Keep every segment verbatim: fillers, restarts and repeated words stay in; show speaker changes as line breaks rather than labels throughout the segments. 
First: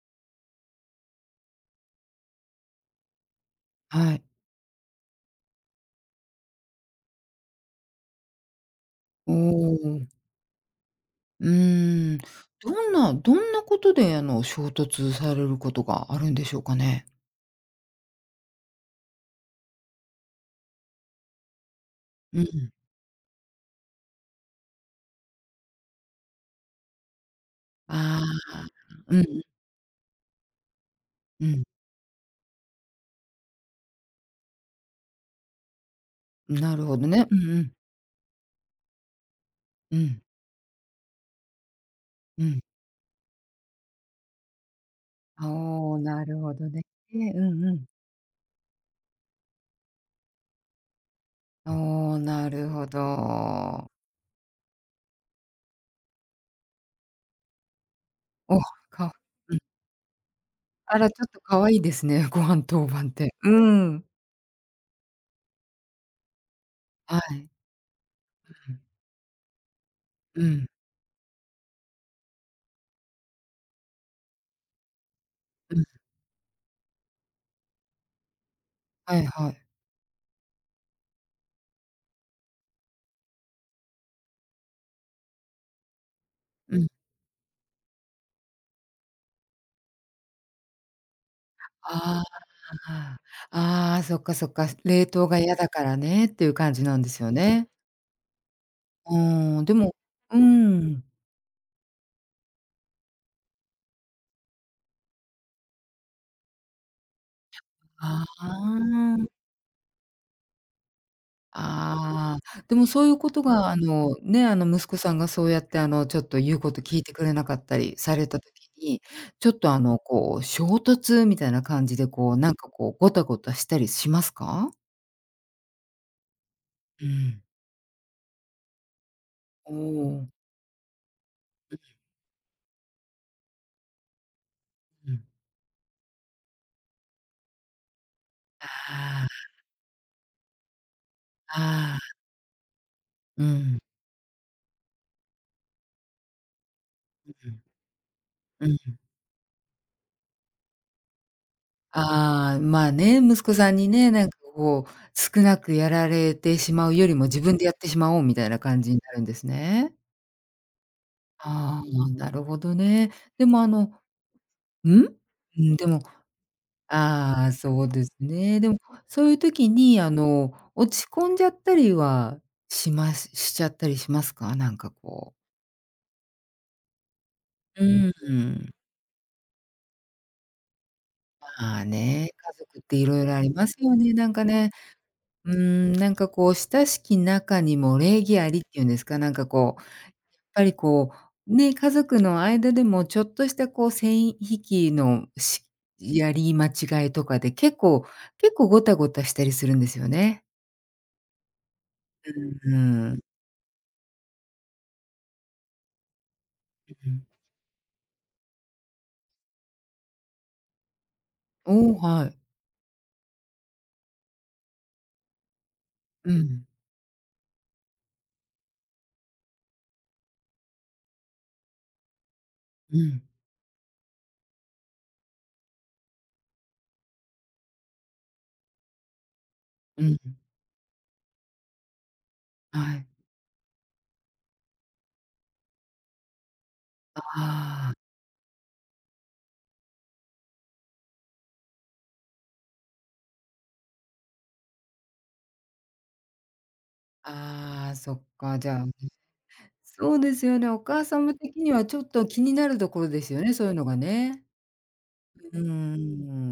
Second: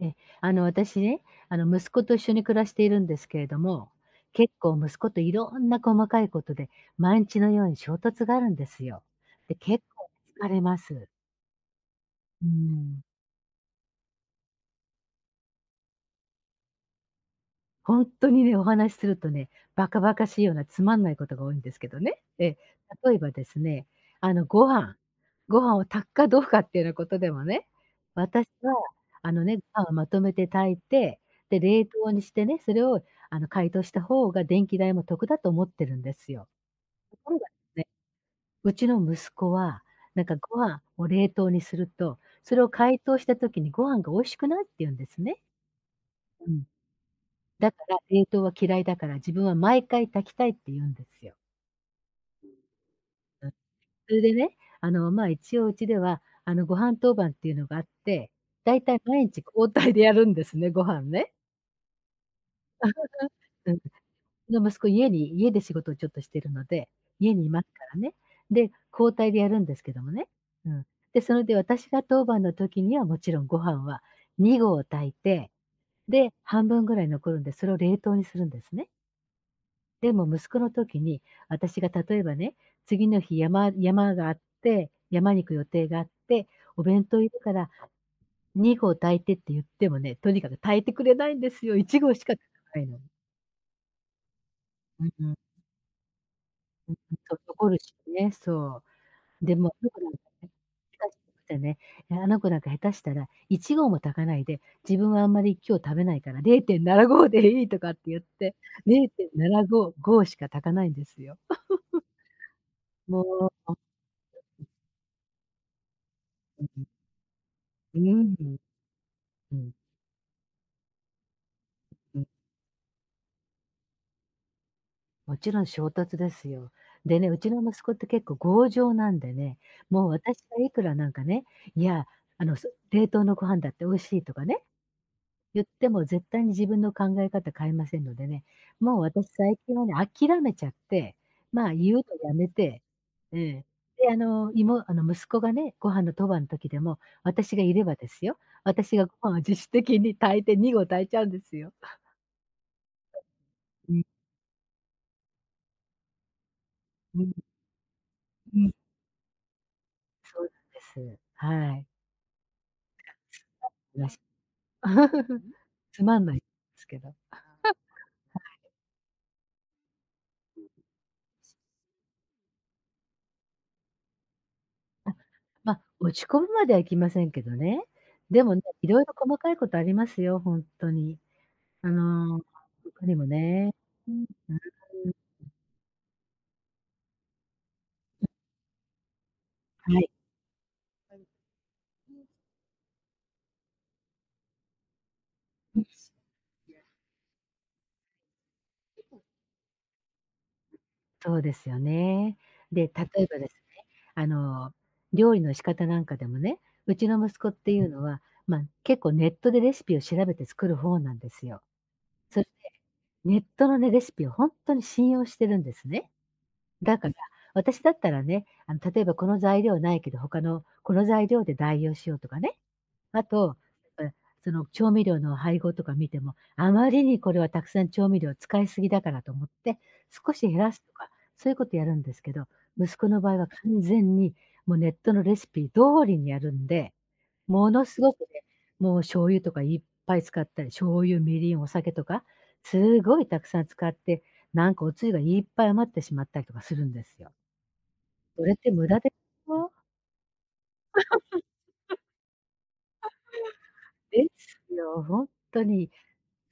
え、あの、私ね、あの、息子と一緒に暮らしているんですけれども、
はい。
結構息子といろんな細かいことで、毎日のように衝突があるんですよ。
お
で、
お、
結構
う
疲れます。
ーん。
う
どん
ん。
などんなことで、あの、衝突されることがあるんでしょうかね？
本当にね、お話しするとね、バカバカしいようなつまんないことが多いんですけどね。
う
ええ、
ん。
例えばですね、あの、ご飯ご飯を炊くかどうかっていうようなことでもね、
あ
私
あ、
は、
うんう
あ
ん、
のね、ご飯をまとめて炊いて、
う
で、
ん。
冷凍にしてね、それを、あの、解凍した方が電気代も得だと思ってるんですよ。
なるほど
と
ね。
こ
うん
ろがで
うん。
すね、うちの息子は、
う
な
ん、
んかご飯を冷凍にすると、
う
そ
ん。
れを解凍した時にご飯が美味しくないって言うんですね。
おお、なる
う
ほ
ん。
どね。うん
だ
う
か
ん。
ら冷凍は嫌いだから、自分は毎回炊きたいって言うんですよ。
おお、なるほど。
それでね、あの、まあ、一応うちでは、あの、ご飯当番っていうのがあって、
お、
だいたい
か
毎日
うん。
交代でやるんですね、ご
あ
飯
ら、ちょっ
ね。
と可愛いですね、ご飯当番って。う
うん。う
ん。
ちの息子家に家で仕事をちょっとしてるので、
は
家に
い。
いますからね。で、
うん。
交代でやるんですけどもね。
うん。
うん。で、それで私が当番の時にはもちろんご飯はに合炊いて、
うん。
で、半分ぐらい残るんで、それを冷凍にするんですね。
はいはい。
でも息子の時に、私が例えばね、次の日山山があって、山に行く予定があって、
う
お
ん。
弁当いるからに合炊いてって言ってもね、とにかく炊いてくれないんですよ。いち合
あ
し
あ。
か炊かないの。
ああ、ああ、そっかそっか、
う
冷
んう
凍
ん。
が嫌だからねっていう感じなんですよ
そう、残
ね。
るしね、そ
う
う。で
ん、
も、
で
あの
も
子なんか
う
ね、
ん。
下手してね、あの子なんか下手したらいち合も炊かないで、自分はあんまり今日食べないかられいてんななごでいいとかって言っ
あ
て、
あ、
れいてんななご、ごしか炊かないんですよ。
ああ、でもそういう
も
ことが
う、
あの、ね、あの息子さんがそうやってあのちょっと言う
う
こと
ん、
聞いてくれなかったり
う
され
ん、
た時に、ちょっ
うん。
とあのこう衝突みたいな感じで
うん、
こうなんかこうゴタゴタしたりしますか？
もちろん衝突ですよ。
う
でね、う
ん。
ちの息子って結構強情なんでね、
お
もう
お。
私がいくらなんかね、いや、あの、そ冷凍のご飯だって美味しいとかね、
うん。
言っても絶対に自分の考え方変えませんのでね、もう私
あ
最近はね、諦めちゃって、
あ、
まあ、言う
あ
の
あ、
やめて、え
うん、
え。
う
で、あの、いあの、息子がね、ご飯の当番の時でも、私
ん、
がいればですよ、
うん。
私がご飯を自主的に炊いてに合炊いちゃうんですよ。
ああ、まあね、息子さんに
うん、
ね、なんかこう、少なくやられてしまうより
う
も
ん、
自分でやってしまおうみたい
う
な
ん。
感じになるんですね。
そうなんです。は
あ
い。
あ、なるほどね。でもあの
らし
うん？うん、でも、
つまんないですけど。
ああ、そうですね。でも、そういう時にあの、落ち込んじゃったりはしますしちゃったりしますか？なんかこう。
まあ、落ち込むまではいきませんけどね。
う
でもね、
ん。
いろいろ細かいことありますよ、本当に。
まあ
あ
ね、
の、
家族ってい
他に
ろ
も
いろありま
ね。
すよ
う
ね、
ん。
なんかね。うーん、なんかこう、親しき中にも礼儀ありっていうんですか、なんかこう、やっ
はい。
ぱりこう、ね、家族の間でもちょっとしたこう、線引きのしやり間違いとかで、結構結構ゴタゴタしたりするんですよね。
そうですよ
う
ね。
ん、
で、例
うん。
えばですね、あの、料理の仕方なんかでもね、うちの息子っていうのは、まあ、結構ネットでレシピを調べて作る方なんですよ。
おお、はい。
それで、ネットのね、レシピを本当に信用してるんですね。
うん、
だから、私だったらね、あの、例えばこの材料ないけど、他のこの材料で代用しようとかね。
うん、
あと、えその調味料の配合とか見ても、あまりにこれはたくさん調味料使いすぎだからと思って、
うん。
少し減らすとか、そういうことやるんですけど、
は
息
い。
子の場合は完全にもうネットのレシピ通りにやるんでもの
あ
すごくね、もう醤油とかいっぱい使ったり、醤油、みりん、お酒とか、すごいたくさん使って、なんかおつゆがいっぱい余ってしまったりとかするんですよ。
あ、ああ、そっ
それっ
か、じ
て
ゃあ、
無駄でよ。
そうですよね、お母様的にはちょっと気になるところですよね、そういうのが
で
ね。
すよ、ほん
うー
とに。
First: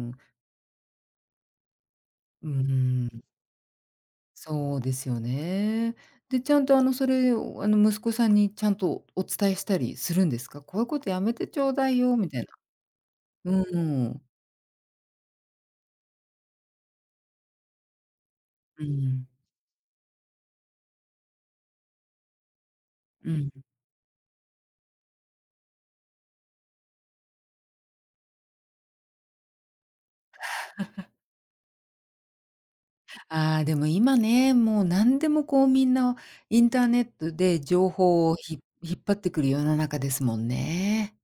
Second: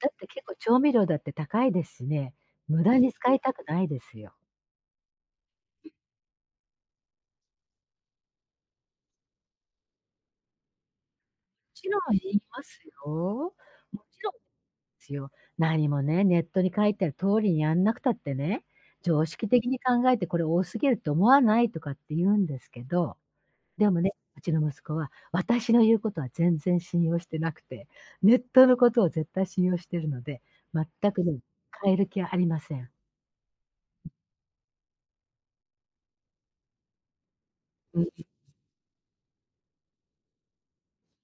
だって結構調味料だって高いですしね、
う
無駄
ー
に
ん。
使いたくないですよ。
そうですよね。で、ちゃんと、あの、それを、あの、息子さんにちゃんとお伝えしたりするんですか？こういうことやめてちょ
も
う
ち
だ
ろ
いよ
ん
み
言
た
い
いな。
ますよ。
う
もち
ん。
ろんですよ。何もね、ネットに書いてある通りにやんなくたってね、
う
常
ん。
識的に考えてこれ多すぎると思わないとかって言うんですけど
うん。
でもね、うちの息子は私の言うことは全然信用してなくて、ネットのことを絶対信用してるので、全くね、変える気はありません。
ああ、でも今ね、もう何でもこうみんなインターネットで情
うん。
報をひ引っ張ってくる世の中ですもんね。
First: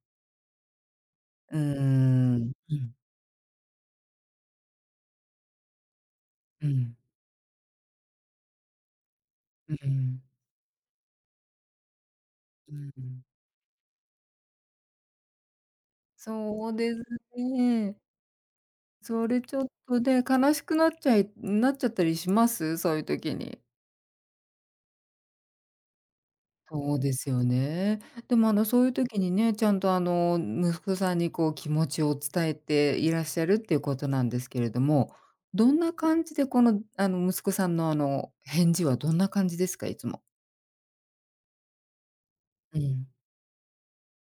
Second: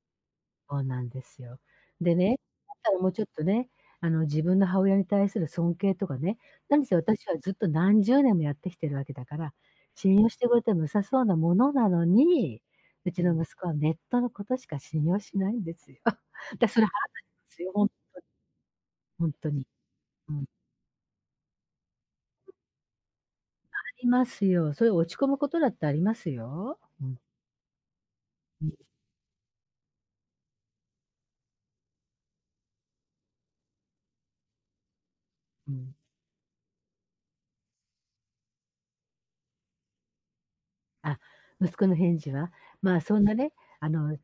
そうなんです
う
よ。
ー
でね、
ん。
だ
う
った
ん。
らもうちょっとね、あの、自分の母親に対する尊敬とかね、
う
何せ
ん。
私はずっと何十年もやってきてるわけだから、
う
信
ん。
用してくれても良さそうなものなのに、
うん。
うちの息子はネットのことしか信用しないんですよ。だ、
そう
それ
です
腹立ちますよ、ほん
ね。そ
ほん
れ
と
ちょ
に。
っとで、
うん。
悲しくなっちゃいなっちゃったりします？そういう時に。
いますよ。それ落ち込むことだってありますよ。
そう
う
で
ん、
すよね。でも、あ
う
の、
ん、
そういう時にね、ちゃんと、あの、息子さんに、こう、気持ちを伝えていらっしゃるっていうことなんですけれども、ど
う
んな
ん。
感じで、この、あの、息子さんの、あの、返事はどんな感じですか？いつも。
あ、息子の返事は、
う
まあ、
ん、
そんなね、あの、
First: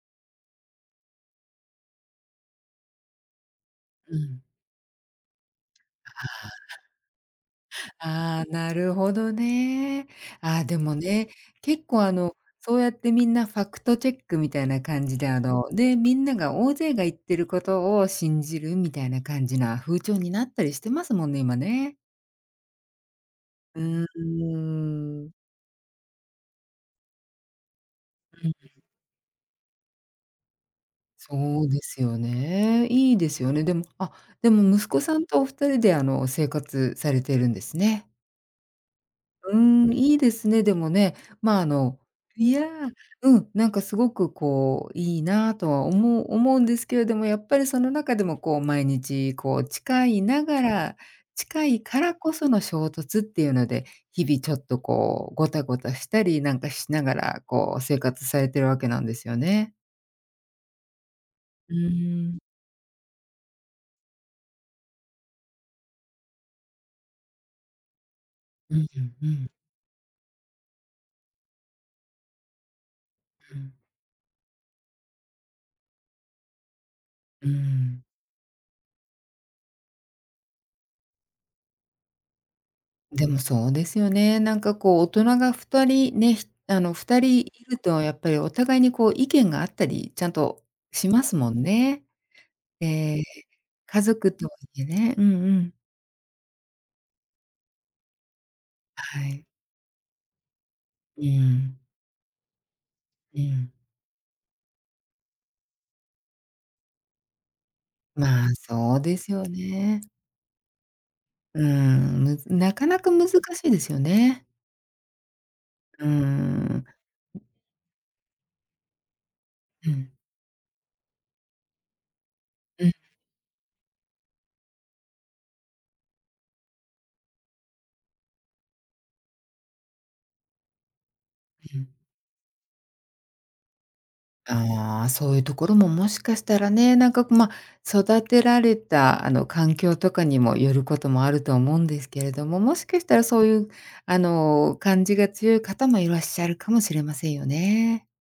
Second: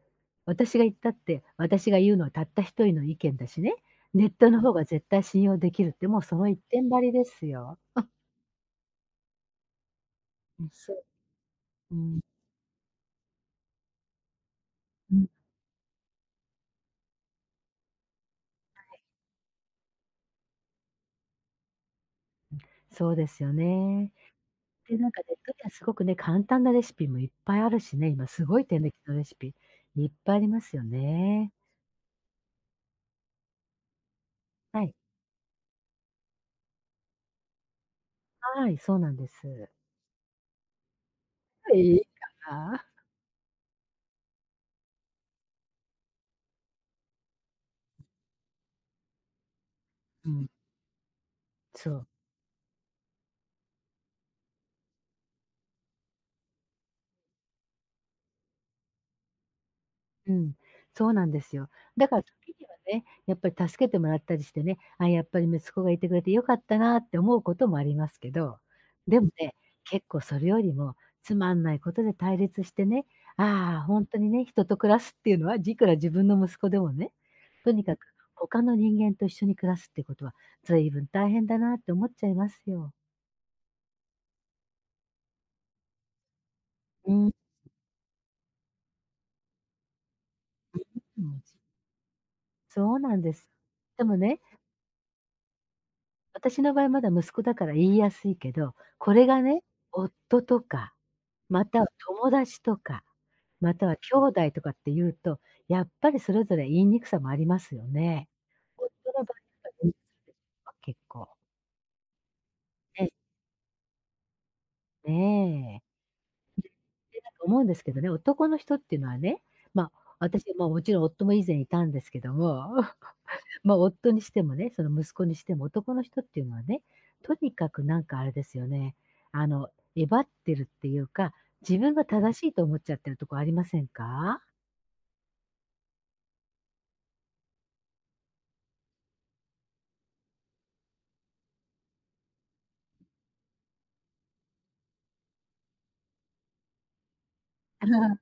私が言ったって、私が言うのはたった一人の意見だしね、
う
ネッ
ん。
トの方が絶対信用できるって、もうその 一点張りですよ。
ああ、なるほどね。あ
う
あ、
ん、
で
そ
も
う、
ね、結
う
構、あ
ん、
の、そうやってみんなファクトチェックみたいな感
う
じ
ん、
で、あの、で、みんなが大勢が言ってることを信じるみたいな感じな風潮になったりしてますもんね、今ね。
そうですよ
うー
ね。で、なんか
ん。
ネットではすごくね、簡単なレシピもいっぱいあるしね、今す
うん。
ごい手抜きのレシピ、いっぱいありますよね。
そうですよね。いいですよね。でも、あ、でも
は
息
い、
子さんとお二人で、あの、生活されてるんですね。
はい、そうなんです。
うーん、いいですね、でもね。まあ、あ
い
の、
いか
いや、
な。
うん、なんかすごくこう、いいなとは思う思うんですけれども、やっぱりその中でもこう、毎日こう、近い
う
な
ん、
がら近い
そ
か
う。
らこその衝突っていうので、日々ちょっとこう、ゴタゴタしたりなんかしながら、こう生活されてるわけなんですよね。
うん、そうなんですよ。
う
だから
ーん。
時にはね、やっぱり助けてもらったりしてね、あ、やっぱり息子がいてくれてよかったなって思うこともありますけど、
うんうん
で
う
も
ん
ね、結構それよりもつまんないことで対立してね、
うん。
ああ、本当にね、人と暮らすっていうのは、いくら自分の息子でもね、
うー
とにかく
ん。
他の人間と一緒に暮らすってことは、随分大変だなって思っちゃいますよ。
でもそうですよね。なんかこう大人がふたりね、ひあのふたりいるとやっぱりお互いにこう意見があったり、ちゃんとし
う
ます
ん、
もんね。
そうな
え
ん
え、
です。
家
でも
族
ね
とはいえね。うんうん。
私の場合まだ息子だから言いやすいけど、こ
は
れが
い。
ね、夫とか、
う
ま
ん、
たは友達とか、
うん。
または兄弟とかっていうと、やっぱりそれぞれ言いにくさもありますよね。
まあ、
夫
そうで
の
す
場
よ
合は言いにく
ね。
いですよ結構。
うーん、むずなかな
ね
か難しいですよね。
ねえ。
うーん。
で、なんか思うんですけどね、男の人っていうのはね、ま
う
あ、
ん。
私はまあ、もちろん夫も以前いたんですけども
うんう
まあ、夫にしてもね、その息子にしても、男の人っていうのはね、とにかくなんかあれですよね、あの、えばってるっていうか、自
ん。
分が正しいと思っちゃってるとこありませんか？
ああ、そういうところももしかしたらね、なんか、まあ、育てられた、あの、環境とかにもよることもあると思うんですけれども、もしかしたらそういう、あの、感じが強い方もいらっしゃるかもしれませんよ ね。
はい。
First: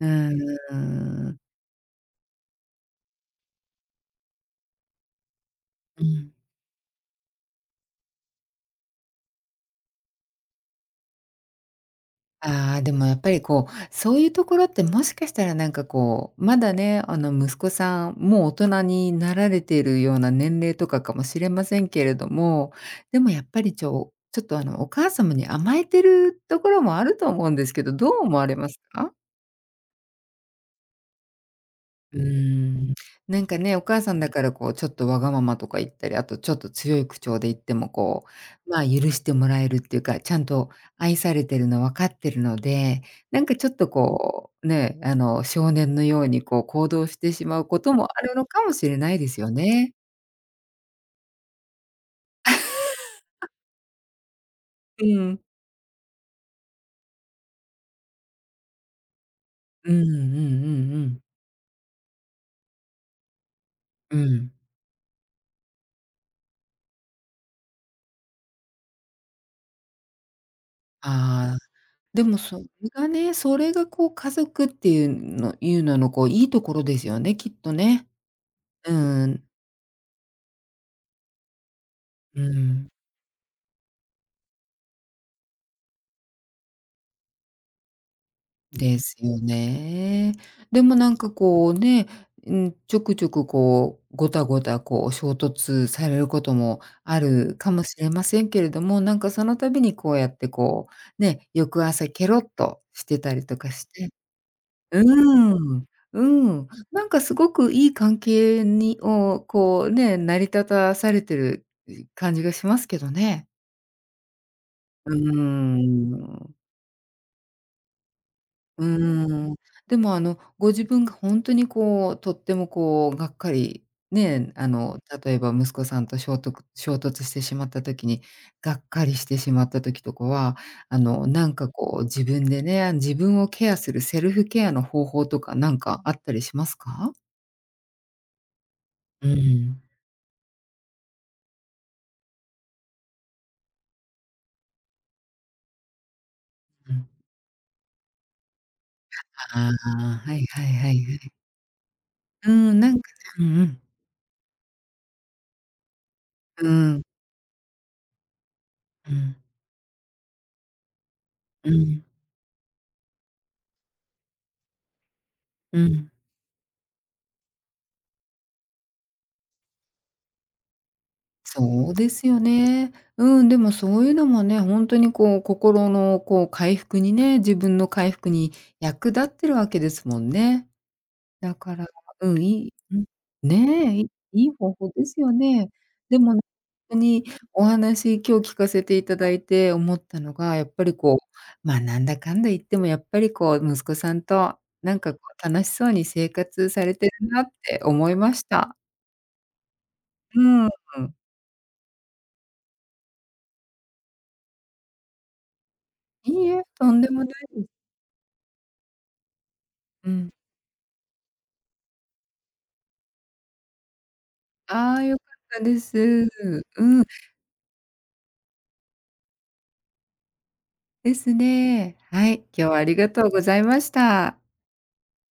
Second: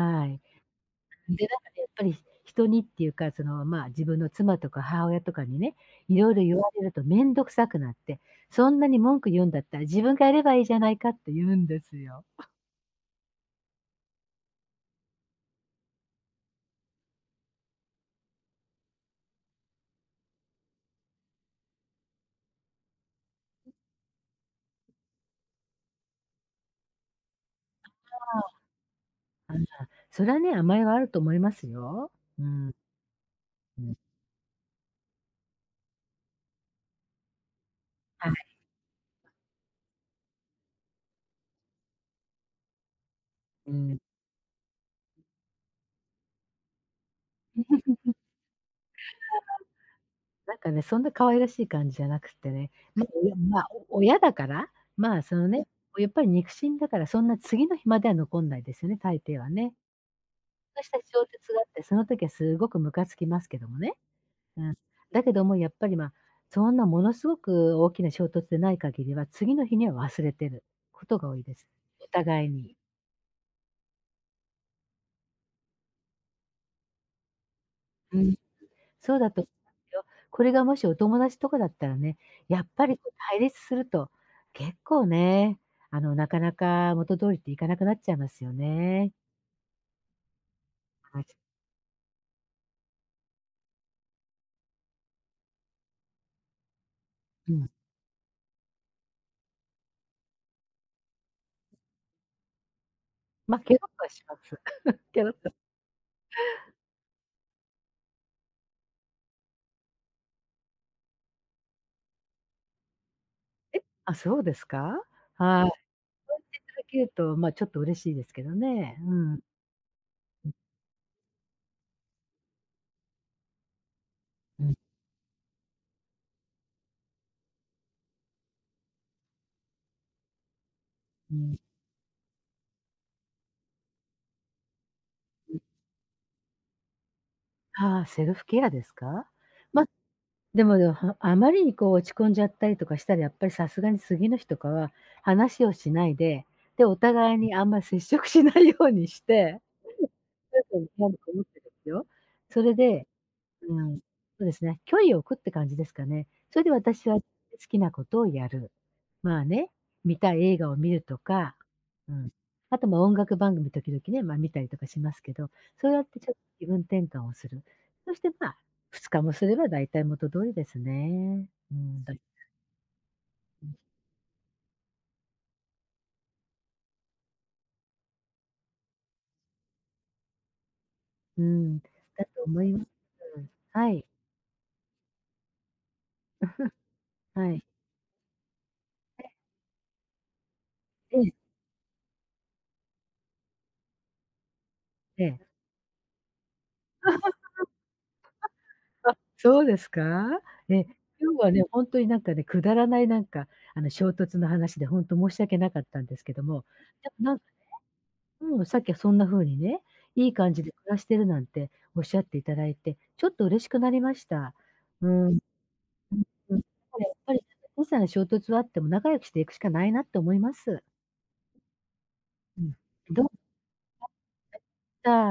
うん。
で、なんかね、やっぱり人にっていうか、その、まあ、自分の妻とか母親とかにね、
う
いろ
ん。
いろ言われると面倒くさくなって、そんなに文句言うんだったら自分がやればいいじゃないかって言うんですよ。
ああ、でもやっぱりこう、そういうところってもしかしたらなんかこう、まだね、あの息子さん、もう大人になられているような年齢とかかもしれませんけれども、でもやっぱりちょちょっとあのお母様に甘えてるところもあると思うんですけど、どう思
あ
われますか？
あ。あ、それはね、甘えはあると思いますよ。
うー
うん、
ん。なんかね、
う
お
ん。
母さんだからこうちょっとわがままとか言ったり、あとちょっと強い口調で言ってもこ
はい。
う、まあ、許してもらえるっていうか、ちゃんと愛されてるの分かってるので、なんかちょ
う
っと
ん。
こう、ね、あの、少年のようにこう行動してしまうこともあるのかもしれないですよね。
なんかね、そんな可愛らしい感じじゃなくてね、ま、親まあ、お親だから、
う
まあ、そ
ん。
のね、やっぱり肉親だから、そんな次の日までは残んないですよね、大抵はね。
うんうんう
そうし
ん
た
うん。
小説があって、その時はすごくムカつきますけどもね。
うん。
うん。だけどもやっぱり、ま、そんなものすごく大きな衝突でない限りは、次の日には忘れてることが多いで
ああ、
す。お
でも
互い
それ
に。
がね、それがこう家族っていうのいうののこういいところですよね、きっとね。
うん。
う
そうだと
ん。
思いますよ。これがもしお友達とかだったらね、
う
やっぱ
ん。
りこう対立すると、結構ね、あの、なかなか元通りっていかなくなっちゃいますよ
で
ね。
すよね。でもなん
はい。
かこうね、うん、ちょくちょくこう、ごたごたこう衝突されることもあ
う
る
ん。
かもしれませんけれども、なんかその度にこうやってこう、ね、翌朝ケロっとしてたりと
ま、
か
ケ
し
ロッとは
て、
します。
う
ケロッと。
ーん、うん、なんかすごくいい関係にをこうね、成り立たされてる感じがしますけどね。
え、あ、そうですか？
うー
はい。そう言ってい
ん。
ただけると、ま、ちょっと嬉しいですけど
う
ね。うん。
ーん。でもあの、ご自分がほんとにこう、とってもこう、がっかり、ね、
う
あ
ん、
の、例えば息子さんと衝突衝突してしまった時に、がっかりしてしまった時とかは、あの、
う
なん
ん、
かこう自分でね、自分をケアするセルフケアの方法とか
うん。
なんかあったりしますか？
ああ、セルフケアですか？
うん、
までもでも、はあまりにこう落ち込んじゃったりとかしたら、やっぱりさすがに次の日とかは話をしないで、で、
う
お
ん。
互いにあんまり接触しないようにして、
ああ、はいはい は い
なん
は
か
い。
思ってですよ。
うー
それ
ん、なん
で
かねうんう
う
ん。
ん、そうですね。距離を置くって感じですかね。そ
う
れで
ーん。
私は好きなことをやる。
うん、
まあね、見たい映画を見るとか、
うん、
うん。あとまあ音楽番組時々ね、まあ見たりとかしますけど、
う
そうやっ
ん。
てちょっと気分転換をする。そしてまあ、ふつかもすれば大体元通りですね。う
そう
ん、
で
だ
すよね。うん、でもそういうのもね、本当にこう、心のこう回復にね、自分の回復に役立ってるわけですもんね。
う
だか
ん、だ
ら、う
と
ん、
思
い
い
い
ます。
うん、
は
ねえ、
い、
いいい方法ですよね。でも、本当に
はい。
お話今日聞かせていただいて思ったのが、やっぱりこ
え
う、
え、
ま、なんだかんだ言ってもやっぱりこう、息子さんとなんかこ
ええ。
う楽しそうに生活されてるなって思いました。
あ、そうですか？
うん。
え、今日はね、ほんとになんかね、くだらないなんか、あの、衝突の話でほんと申し訳なかったんですけ
い
ど
い
も、
え、とんで
で
も
も
な
なん
い
うん、さっきはそんな風にね、
う
い
ん。
い感じで暮らしてるなんておっしゃっていただいて、ちょっと嬉しくなりました。
ああ、
う
良か
ーん、
ったです。
うん。だか
うん、
らやっぱり、ね小さな衝突はあっても仲良くしていくしかないなって思います。
ですね。はい、今
う
日
ん。
はありがと
ど
うございました。